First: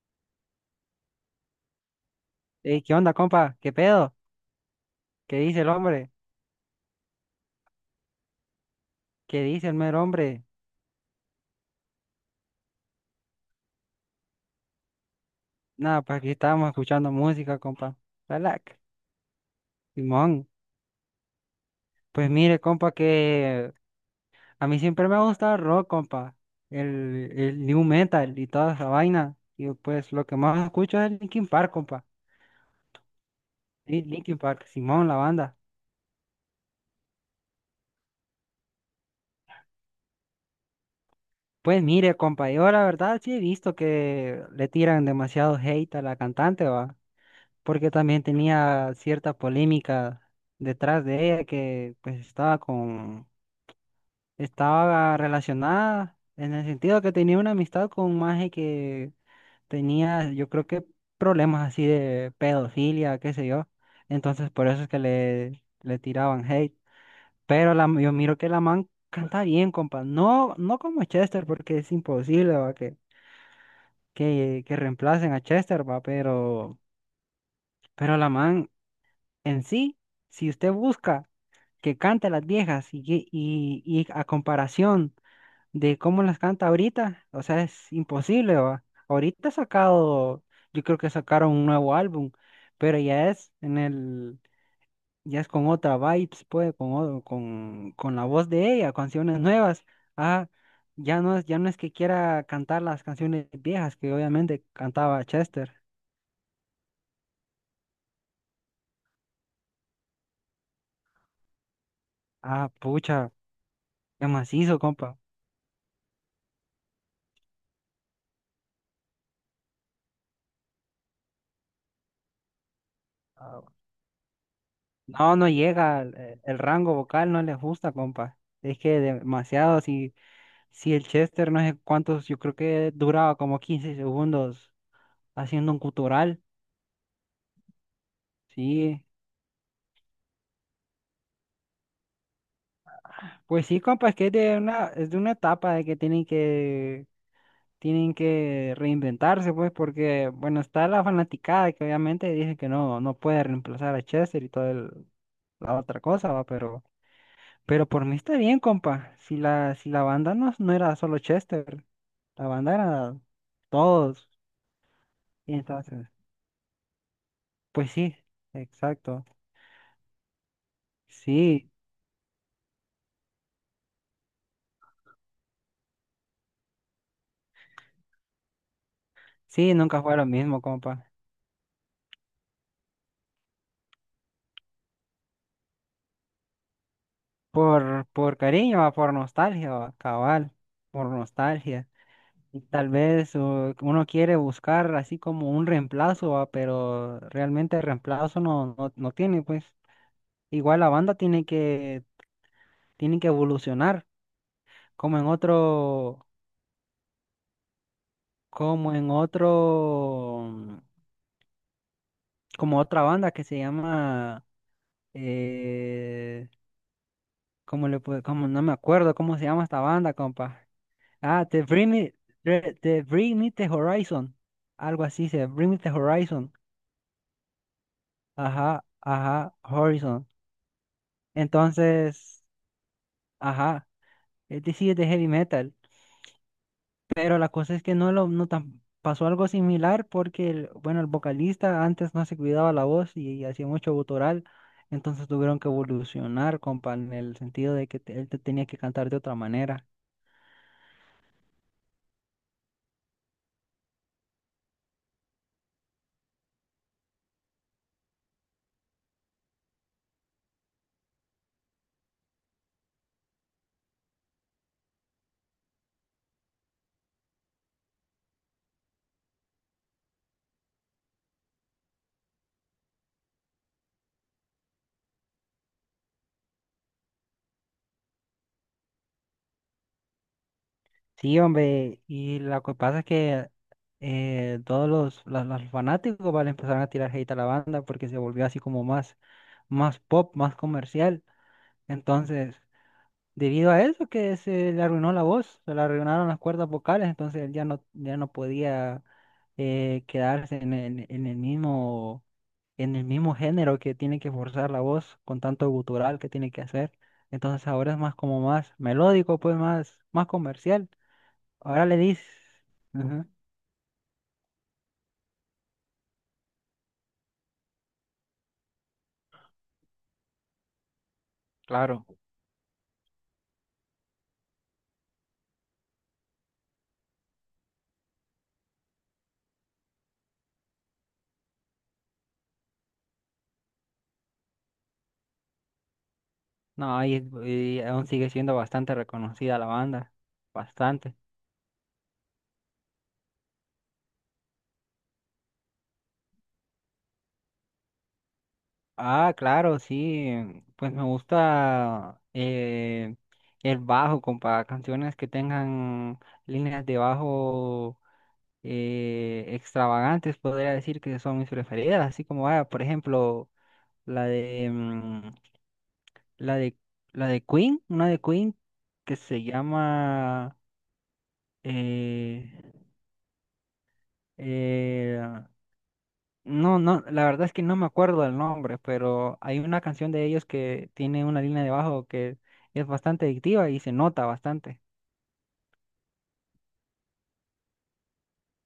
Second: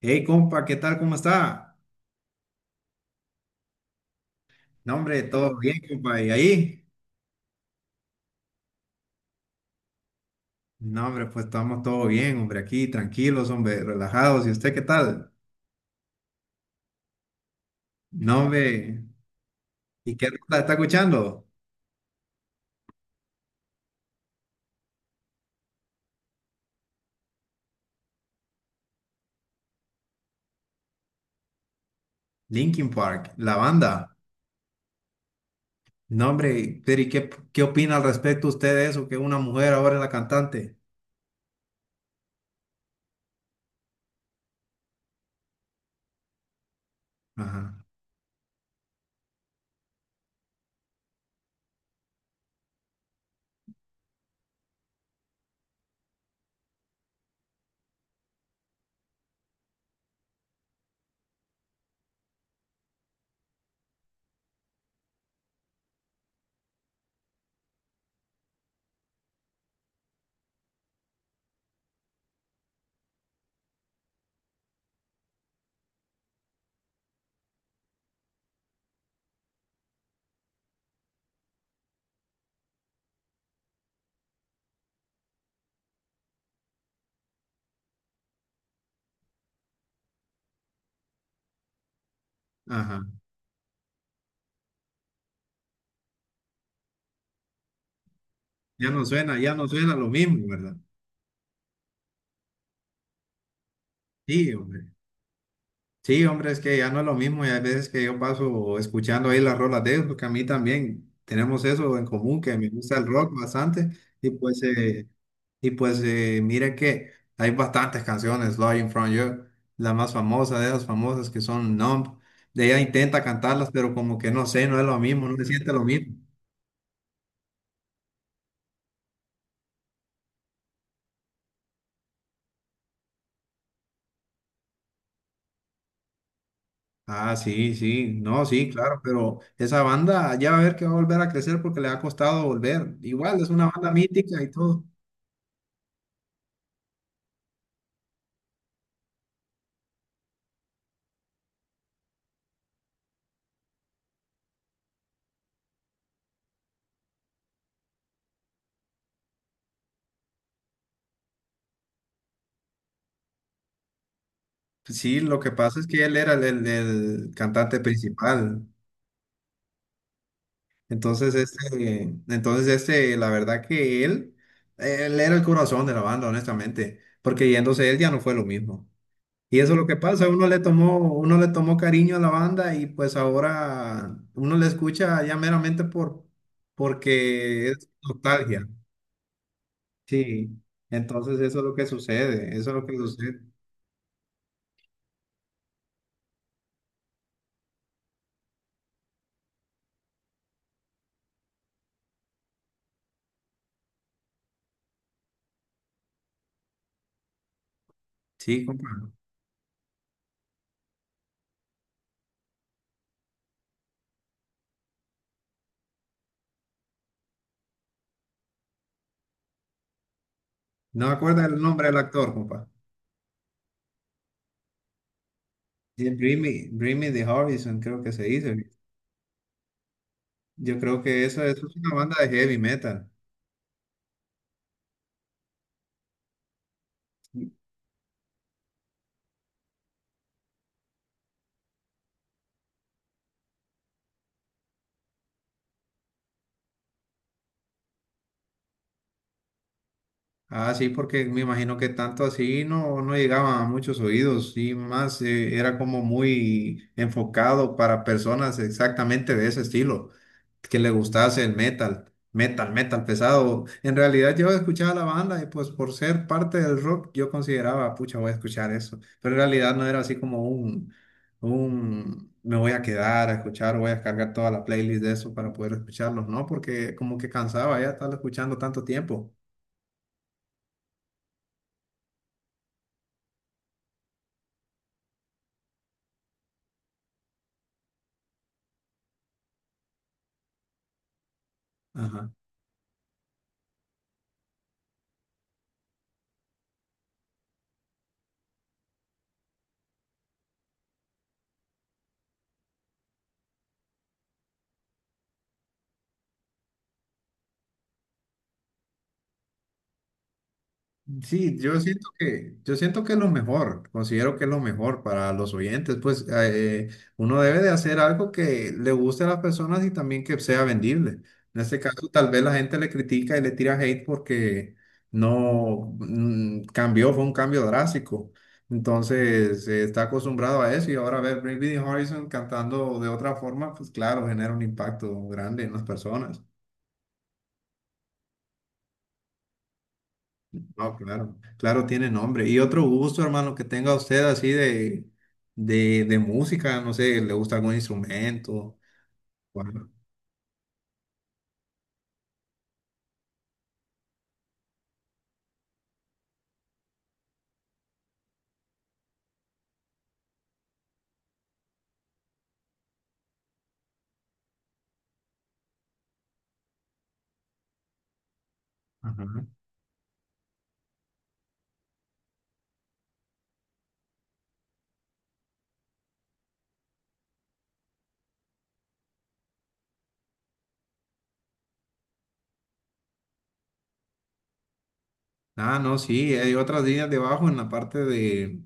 Hey, compa, ¿qué tal? ¿Cómo está? Ey, ¿qué onda, compa? ¿Qué pedo? No, hombre, ¿Qué todo dice el bien, hombre? compa. ¿Y ahí? ¿Qué dice el mero hombre? No, hombre, pues estamos todo bien, hombre, aquí tranquilos, hombre, relajados. ¿Y usted qué tal? Nada, pues aquí estábamos escuchando música, compa. No, Relax, hombre, ¿y qué Simón. rola está escuchando? Pues mire, compa, que a mí siempre me ha gustado el rock, compa. El new metal y toda esa vaina. Y pues lo que más escucho es Linkin Park, compa. Linkin Park, la Sí, banda. Linkin Park, Simón, la banda. No, hombre, pero ¿y qué, qué opina al respecto usted de eso? Que una mujer ahora es la cantante. Pues mire, compa, yo la verdad sí he visto que le tiran demasiado hate a la cantante, va. Ajá, Porque también tenía cierta polémica detrás de ella que pues estaba relacionada en el sentido que tenía una amistad con un maje que tenía, yo creo que problemas así de pedofilia, qué sé yo. Entonces por eso es que le tiraban hate. Pero la, yo miro que la man canta bien, compa. No, no como Chester, porque es imposible, va, que reemplacen a Chester, va, pero la man en sí. Si usted busca que canta las viejas y a comparación de cómo las canta ahorita, o sea, es imposible, ¿va? Ahorita ha sacado, yo creo que sacaron un nuevo álbum, pero ajá. ya es en el, ya es con otra vibes, pues, con la voz de ella, canciones Ya no nuevas. suena lo mismo, Ah, ¿verdad? Ya no es que quiera cantar las canciones viejas que Sí, obviamente hombre. cantaba Chester. Sí, hombre, es que ya no es lo mismo y hay veces que yo paso escuchando ahí las rolas de ellos, porque a mí también tenemos eso en común, que me Ah, gusta el rock pucha, bastante qué y macizo, compa. Mire que hay bastantes canciones, Lying From You, la más famosa de esas famosas que son Numb, ella intenta cantarlas, pero como que no sé, no es lo mismo, no No, se no siente lo llega, mismo. El rango vocal no les gusta, compa. Es que demasiado, si, si el Chester no sé cuántos, yo creo que duraba como 15 segundos haciendo un gutural. Ah, sí, sí, no, sí, claro, Sí, pero esa banda ya va a ver que va a volver a crecer porque le ha costado volver. Igual es una pues sí, banda compa, es que mítica y todo. Es de una etapa de que tienen tienen que reinventarse, pues, porque, bueno, está la fanaticada que obviamente dice que no, no puede reemplazar a Chester y toda la otra cosa, va, pero por mí está bien, compa. Si la banda no, no era solo Chester. La bandera, todos. Sí, lo que Y pasa es que entonces, él era el cantante pues sí, principal. exacto. Entonces, Sí, la verdad que él era el corazón de la banda, honestamente, porque yéndose él ya no fue lo mismo. Y eso sí, es lo que nunca fue lo pasa, mismo, compa. uno le tomó cariño a la banda y pues ahora uno le escucha ya meramente porque es Por nostalgia. cariño, va, por nostalgia, va, Sí, cabal, por entonces eso es lo que nostalgia. sucede, Y eso es lo tal que vez sucede. Uno quiere buscar así como un reemplazo, va, pero realmente el reemplazo no, no, no tiene, pues. Igual la banda tiene tiene que evolucionar, como en otro, Sí, como compa. en otro, como otra banda que se llama. Eh, ¿Cómo le puedo, cómo, no me acuerdo cómo se llama esta banda, compa? No me acuerdo Ah, el nombre del actor, compa. The Bring Me The Horizon. Algo así se, Bring Me The Sí, Horizon. Bring Me the Horizon, creo que se dice. Ajá, ajá, Horizon. Yo creo que eso es una banda de Entonces, heavy metal. ajá, este sí es de heavy metal. Pero la cosa es que no lo, no tan, pasó algo similar porque el, bueno, el vocalista antes no se cuidaba la voz y, hacía mucho gutural. Entonces tuvieron que evolucionar, compa, en el sentido de que él te tenía que cantar de otra manera. Ah, sí, porque me imagino que tanto así no, no llegaba a muchos oídos y más era como muy enfocado para personas exactamente de ese estilo, que le gustase el metal, metal, metal pesado. En realidad yo escuchaba la banda y pues por ser parte del rock yo consideraba, pucha, voy a escuchar eso, pero en realidad no era así como me voy a quedar a escuchar, voy a descargar toda la playlist de eso para poder escucharlos, ¿no? Porque como que cansaba ya estar escuchando tanto tiempo. Sí, hombre, y lo que pasa es que todos los fanáticos, ¿vale? Empezaron a tirar hate a la banda porque se volvió así como más, más pop, más comercial. Ajá. Entonces, debido a eso que se le arruinó la voz, se le arruinaron las cuerdas vocales, entonces él ya no, ya no podía quedarse en el mismo género que tiene que forzar la voz con tanto gutural que tiene que hacer. Entonces ahora es más como más melódico, pues más, más comercial. Sí, Ahora le dices. Yo siento que es Ujú, lo mejor, considero que es lo mejor para los oyentes, pues uno debe de hacer algo que le guste a las personas y también que sea vendible. En este claro. caso, tal vez la gente le critica y le tira hate porque no mm, cambió, fue un cambio drástico. Entonces, está acostumbrado a eso y ahora ver Bring Me the Horizon cantando de otra forma, pues claro, genera un impacto grande en las personas. No, y aún sigue siendo bastante reconocida la banda. No, Bastante. claro, claro, tiene nombre. Y otro gusto, hermano, que tenga usted así de música, no sé, le gusta algún instrumento. Ah, O claro, sí. Pues me gusta el bajo, compa. Canciones que tengan líneas de bajo extravagantes, podría decir que son mis preferidas. Así como, ah, por ejemplo, la de, mm, la de, la de Queen, una de Queen que se ajá. llama... eh, Eh, no, no, la verdad es que no me acuerdo del nombre, pero hay una canción de ellos que tiene una línea de bajo que es bastante adictiva y se nota bastante. Ah, no, sí, hay otras líneas debajo en la parte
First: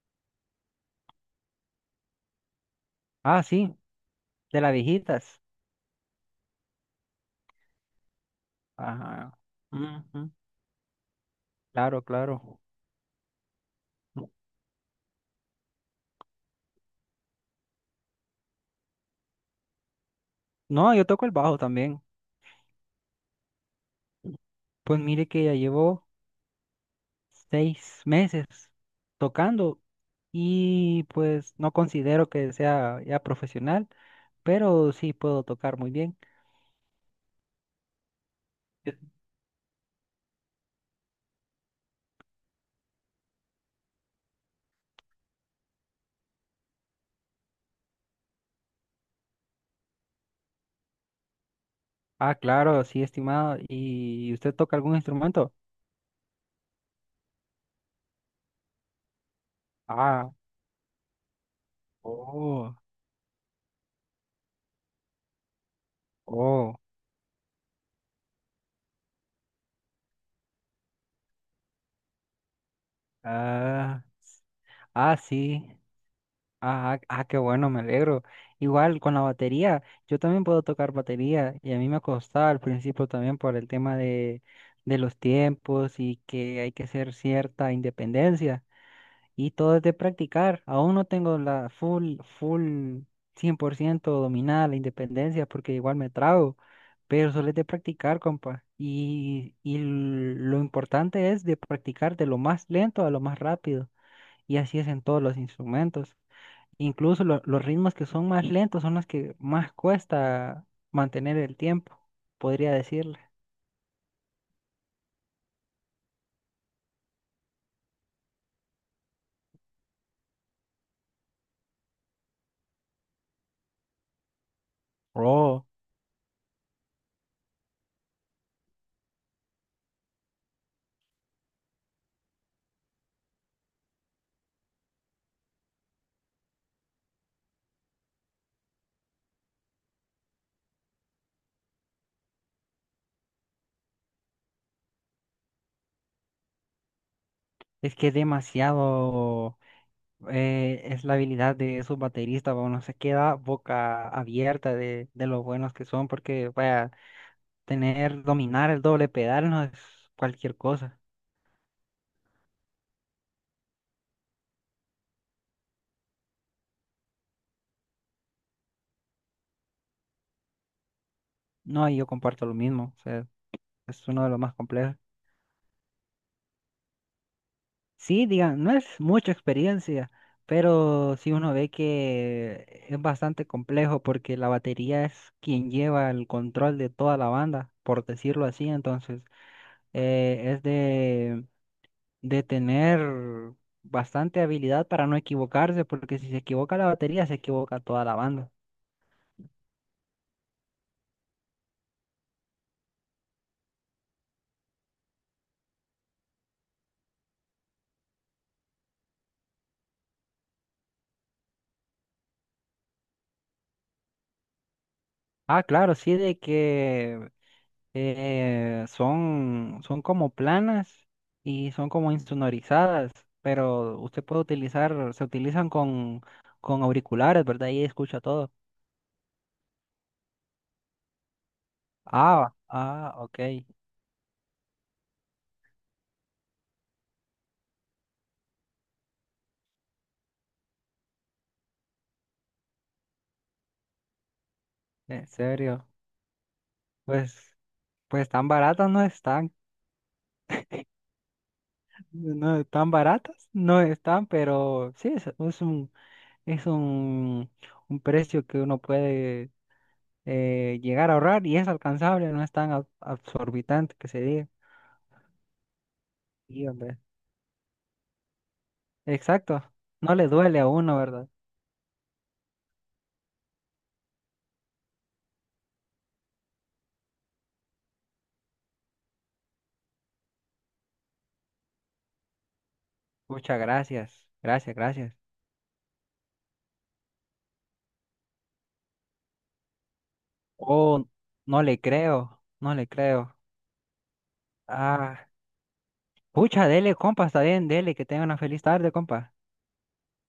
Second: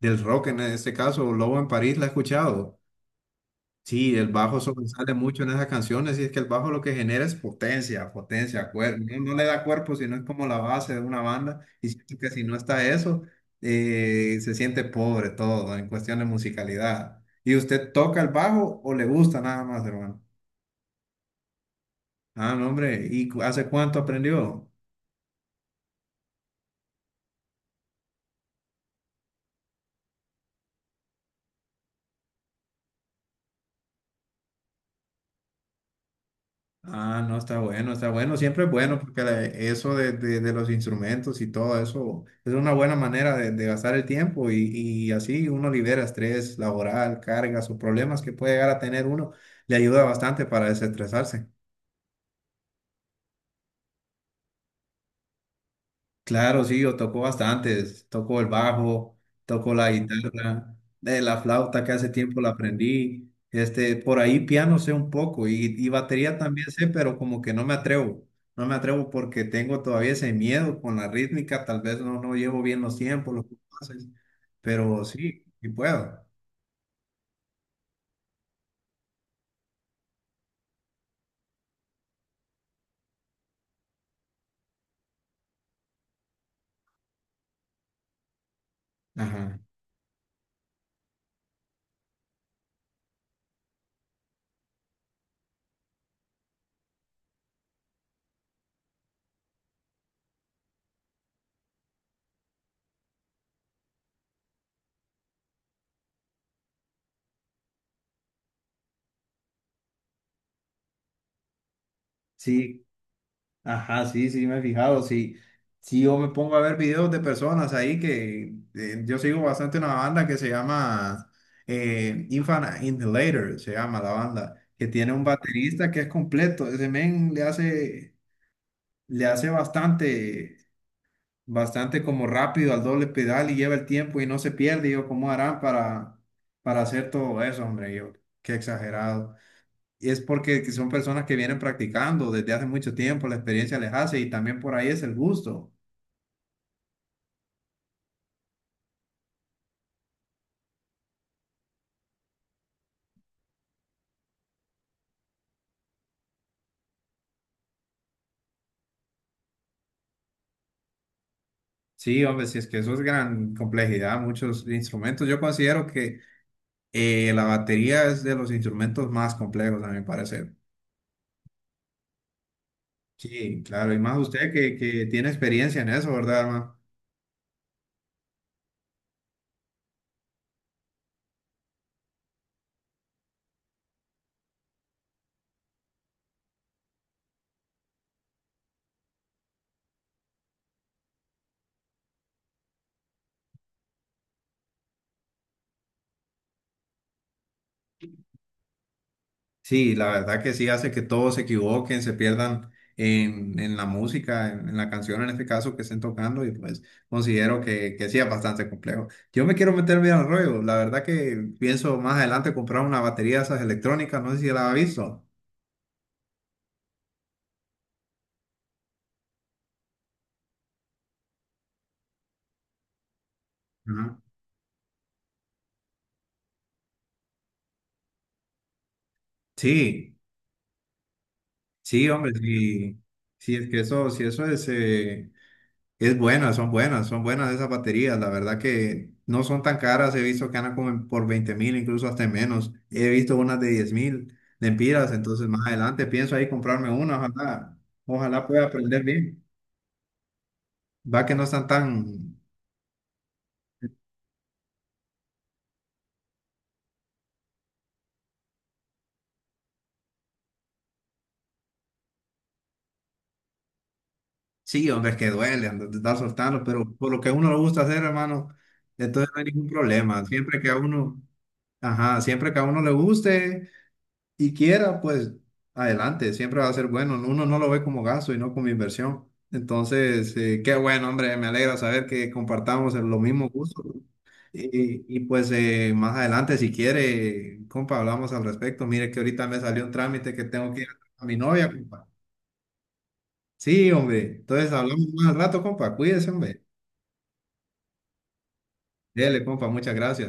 del rock, en este caso, Lobo en París, ¿la he escuchado? Ah, sí, Sí, el bajo de las sobresale viejitas. mucho en esas canciones y es que el bajo lo que genera es potencia, potencia, cuerpo. No, Ajá. no le da cuerpo, sino es Ujú. como la base de una banda. Y Claro, siento que si no claro. está eso, se siente pobre todo en cuestión de musicalidad. ¿Y usted toca el bajo o le gusta nada más, hermano? No, yo toco el bajo también. Ah, no, hombre. ¿Y hace cuánto aprendió? Pues mire que ya llevo 6 meses tocando y pues no considero que sea ya profesional, pero sí puedo tocar muy bien. Ah, no, está bueno, está bueno. Siempre es bueno porque eso de los instrumentos y todo eso es una buena manera de gastar el tiempo y así uno libera estrés laboral, cargas o problemas que puede llegar a tener uno. Le ayuda bastante para desestresarse. Ah, claro, sí, estimado. ¿Y usted toca algún instrumento? Claro, sí, yo toco bastantes. Toco el bajo, toco la Ah, guitarra, la flauta que hace tiempo la oh, aprendí. Este, por ahí piano sé un poco y batería también oh, sé, pero como que no me atrevo. No me atrevo porque tengo todavía ese miedo con la rítmica. Tal vez no llevo bien los tiempos, los ah, compases, pero ah, sí, sí. sí puedo. Ah, ah, ah, qué bueno, me alegro. Igual con la batería, yo también puedo tocar batería y a mí me costaba al principio también por el tema de los tiempos y que hay que hacer cierta independencia. Y Ajá. todo es de practicar. Aún no tengo la full, full 100% dominada la independencia porque igual me trago, pero solo es de practicar, compa. Y lo importante es de practicar de lo más lento a lo más rápido. Y así es en todos los instrumentos. Incluso los ritmos que son más lentos son los que más cuesta mantener el tiempo, podría Sí. decirle. Ajá, sí, sí, me he fijado. Sí, sí, yo me pongo a ver videos de personas ahí que yo sigo bastante una banda que se llama Infinite Inhaler, se llama la banda, que tiene un Oh, baterista que es completo. Ese men le hace bastante como rápido al doble pedal y lleva el tiempo y no se pierde. Yo, ¿cómo harán para hacer todo eso, hombre? Yo, qué exagerado. Y es porque que son personas que vienen practicando desde hace mucho tiempo, la experiencia les hace y también por ahí es el gusto. es que es demasiado. Es la habilidad de sus bateristas, bueno se queda boca abierta de lo buenos que son, porque vaya, tener, dominar el doble pedal no es cualquier cosa. Sí, hombre, si es que eso es gran complejidad, muchos instrumentos. Yo considero que la batería es de los instrumentos más complejos, a mi parecer. No, y yo comparto lo mismo, o sea, Sí, claro, y es más uno de los usted más complejos. que tiene experiencia en eso, ¿verdad, hermano? Sí, digan, no es mucha experiencia, pero sí uno ve que es bastante complejo porque la batería es quien lleva el control de toda la banda, por decirlo así, entonces es de tener bastante habilidad para no equivocarse, porque si se equivoca la batería, se equivoca toda la banda. Sí, la verdad que sí hace que todos se equivoquen, se pierdan en la música, en la canción en este caso que estén tocando y pues considero que sí es bastante complejo. Yo me quiero meter bien al rollo, la verdad que pienso más adelante comprar una batería de esas electrónicas, no sé si la has visto. Ah, claro, sí, de que son como planas y son como insonorizadas, pero Ajá. usted puede utilizar, se utilizan con auriculares, ¿verdad? Y escucha todo. Sí, sí, hombre, Ah, sí, ah, ok, sí, es que eso, sí, eso es... es buena, son buenas esas baterías. La verdad que no son tan caras. He visto que andan como por 20,000, incluso hasta menos. He visto unas de 10,000 lempiras. en Entonces, más serio. adelante pienso ahí comprarme una. Pues, Ojalá, pues ojalá tan pueda baratas aprender no bien. están, Va que no están tan. no tan baratas no están, pero sí, es un Es un, un precio que uno puede llegar a ahorrar y es alcanzable, no es tan absorbitante que se diga. Sí, hombre, es que duele andar de estar soltando, Sí, pero hombre. por lo que a uno le gusta hacer, hermano, entonces no hay Exacto, ningún no problema. le duele Siempre a que a uno, uno, ¿verdad? ajá, siempre que a uno le guste. Y quiera, pues adelante, siempre va a ser bueno. ¿No? Uno no lo ve como gasto y no como inversión. Entonces, qué bueno, hombre, me alegra saber que compartamos los mismos Muchas gustos. gracias, gracias, gracias. Pues más adelante, si quiere, compa, hablamos al respecto. Mire que ahorita me salió un trámite que tengo que ir Oh, a mi no novia, le compa. creo, no le creo. Sí, hombre. Entonces hablamos Ah, más al rato, compa. Cuídese, hombre. pucha, dele, compa, está bien, dele, que tenga una feliz tarde, compa. Dele, compa. Muchas gracias.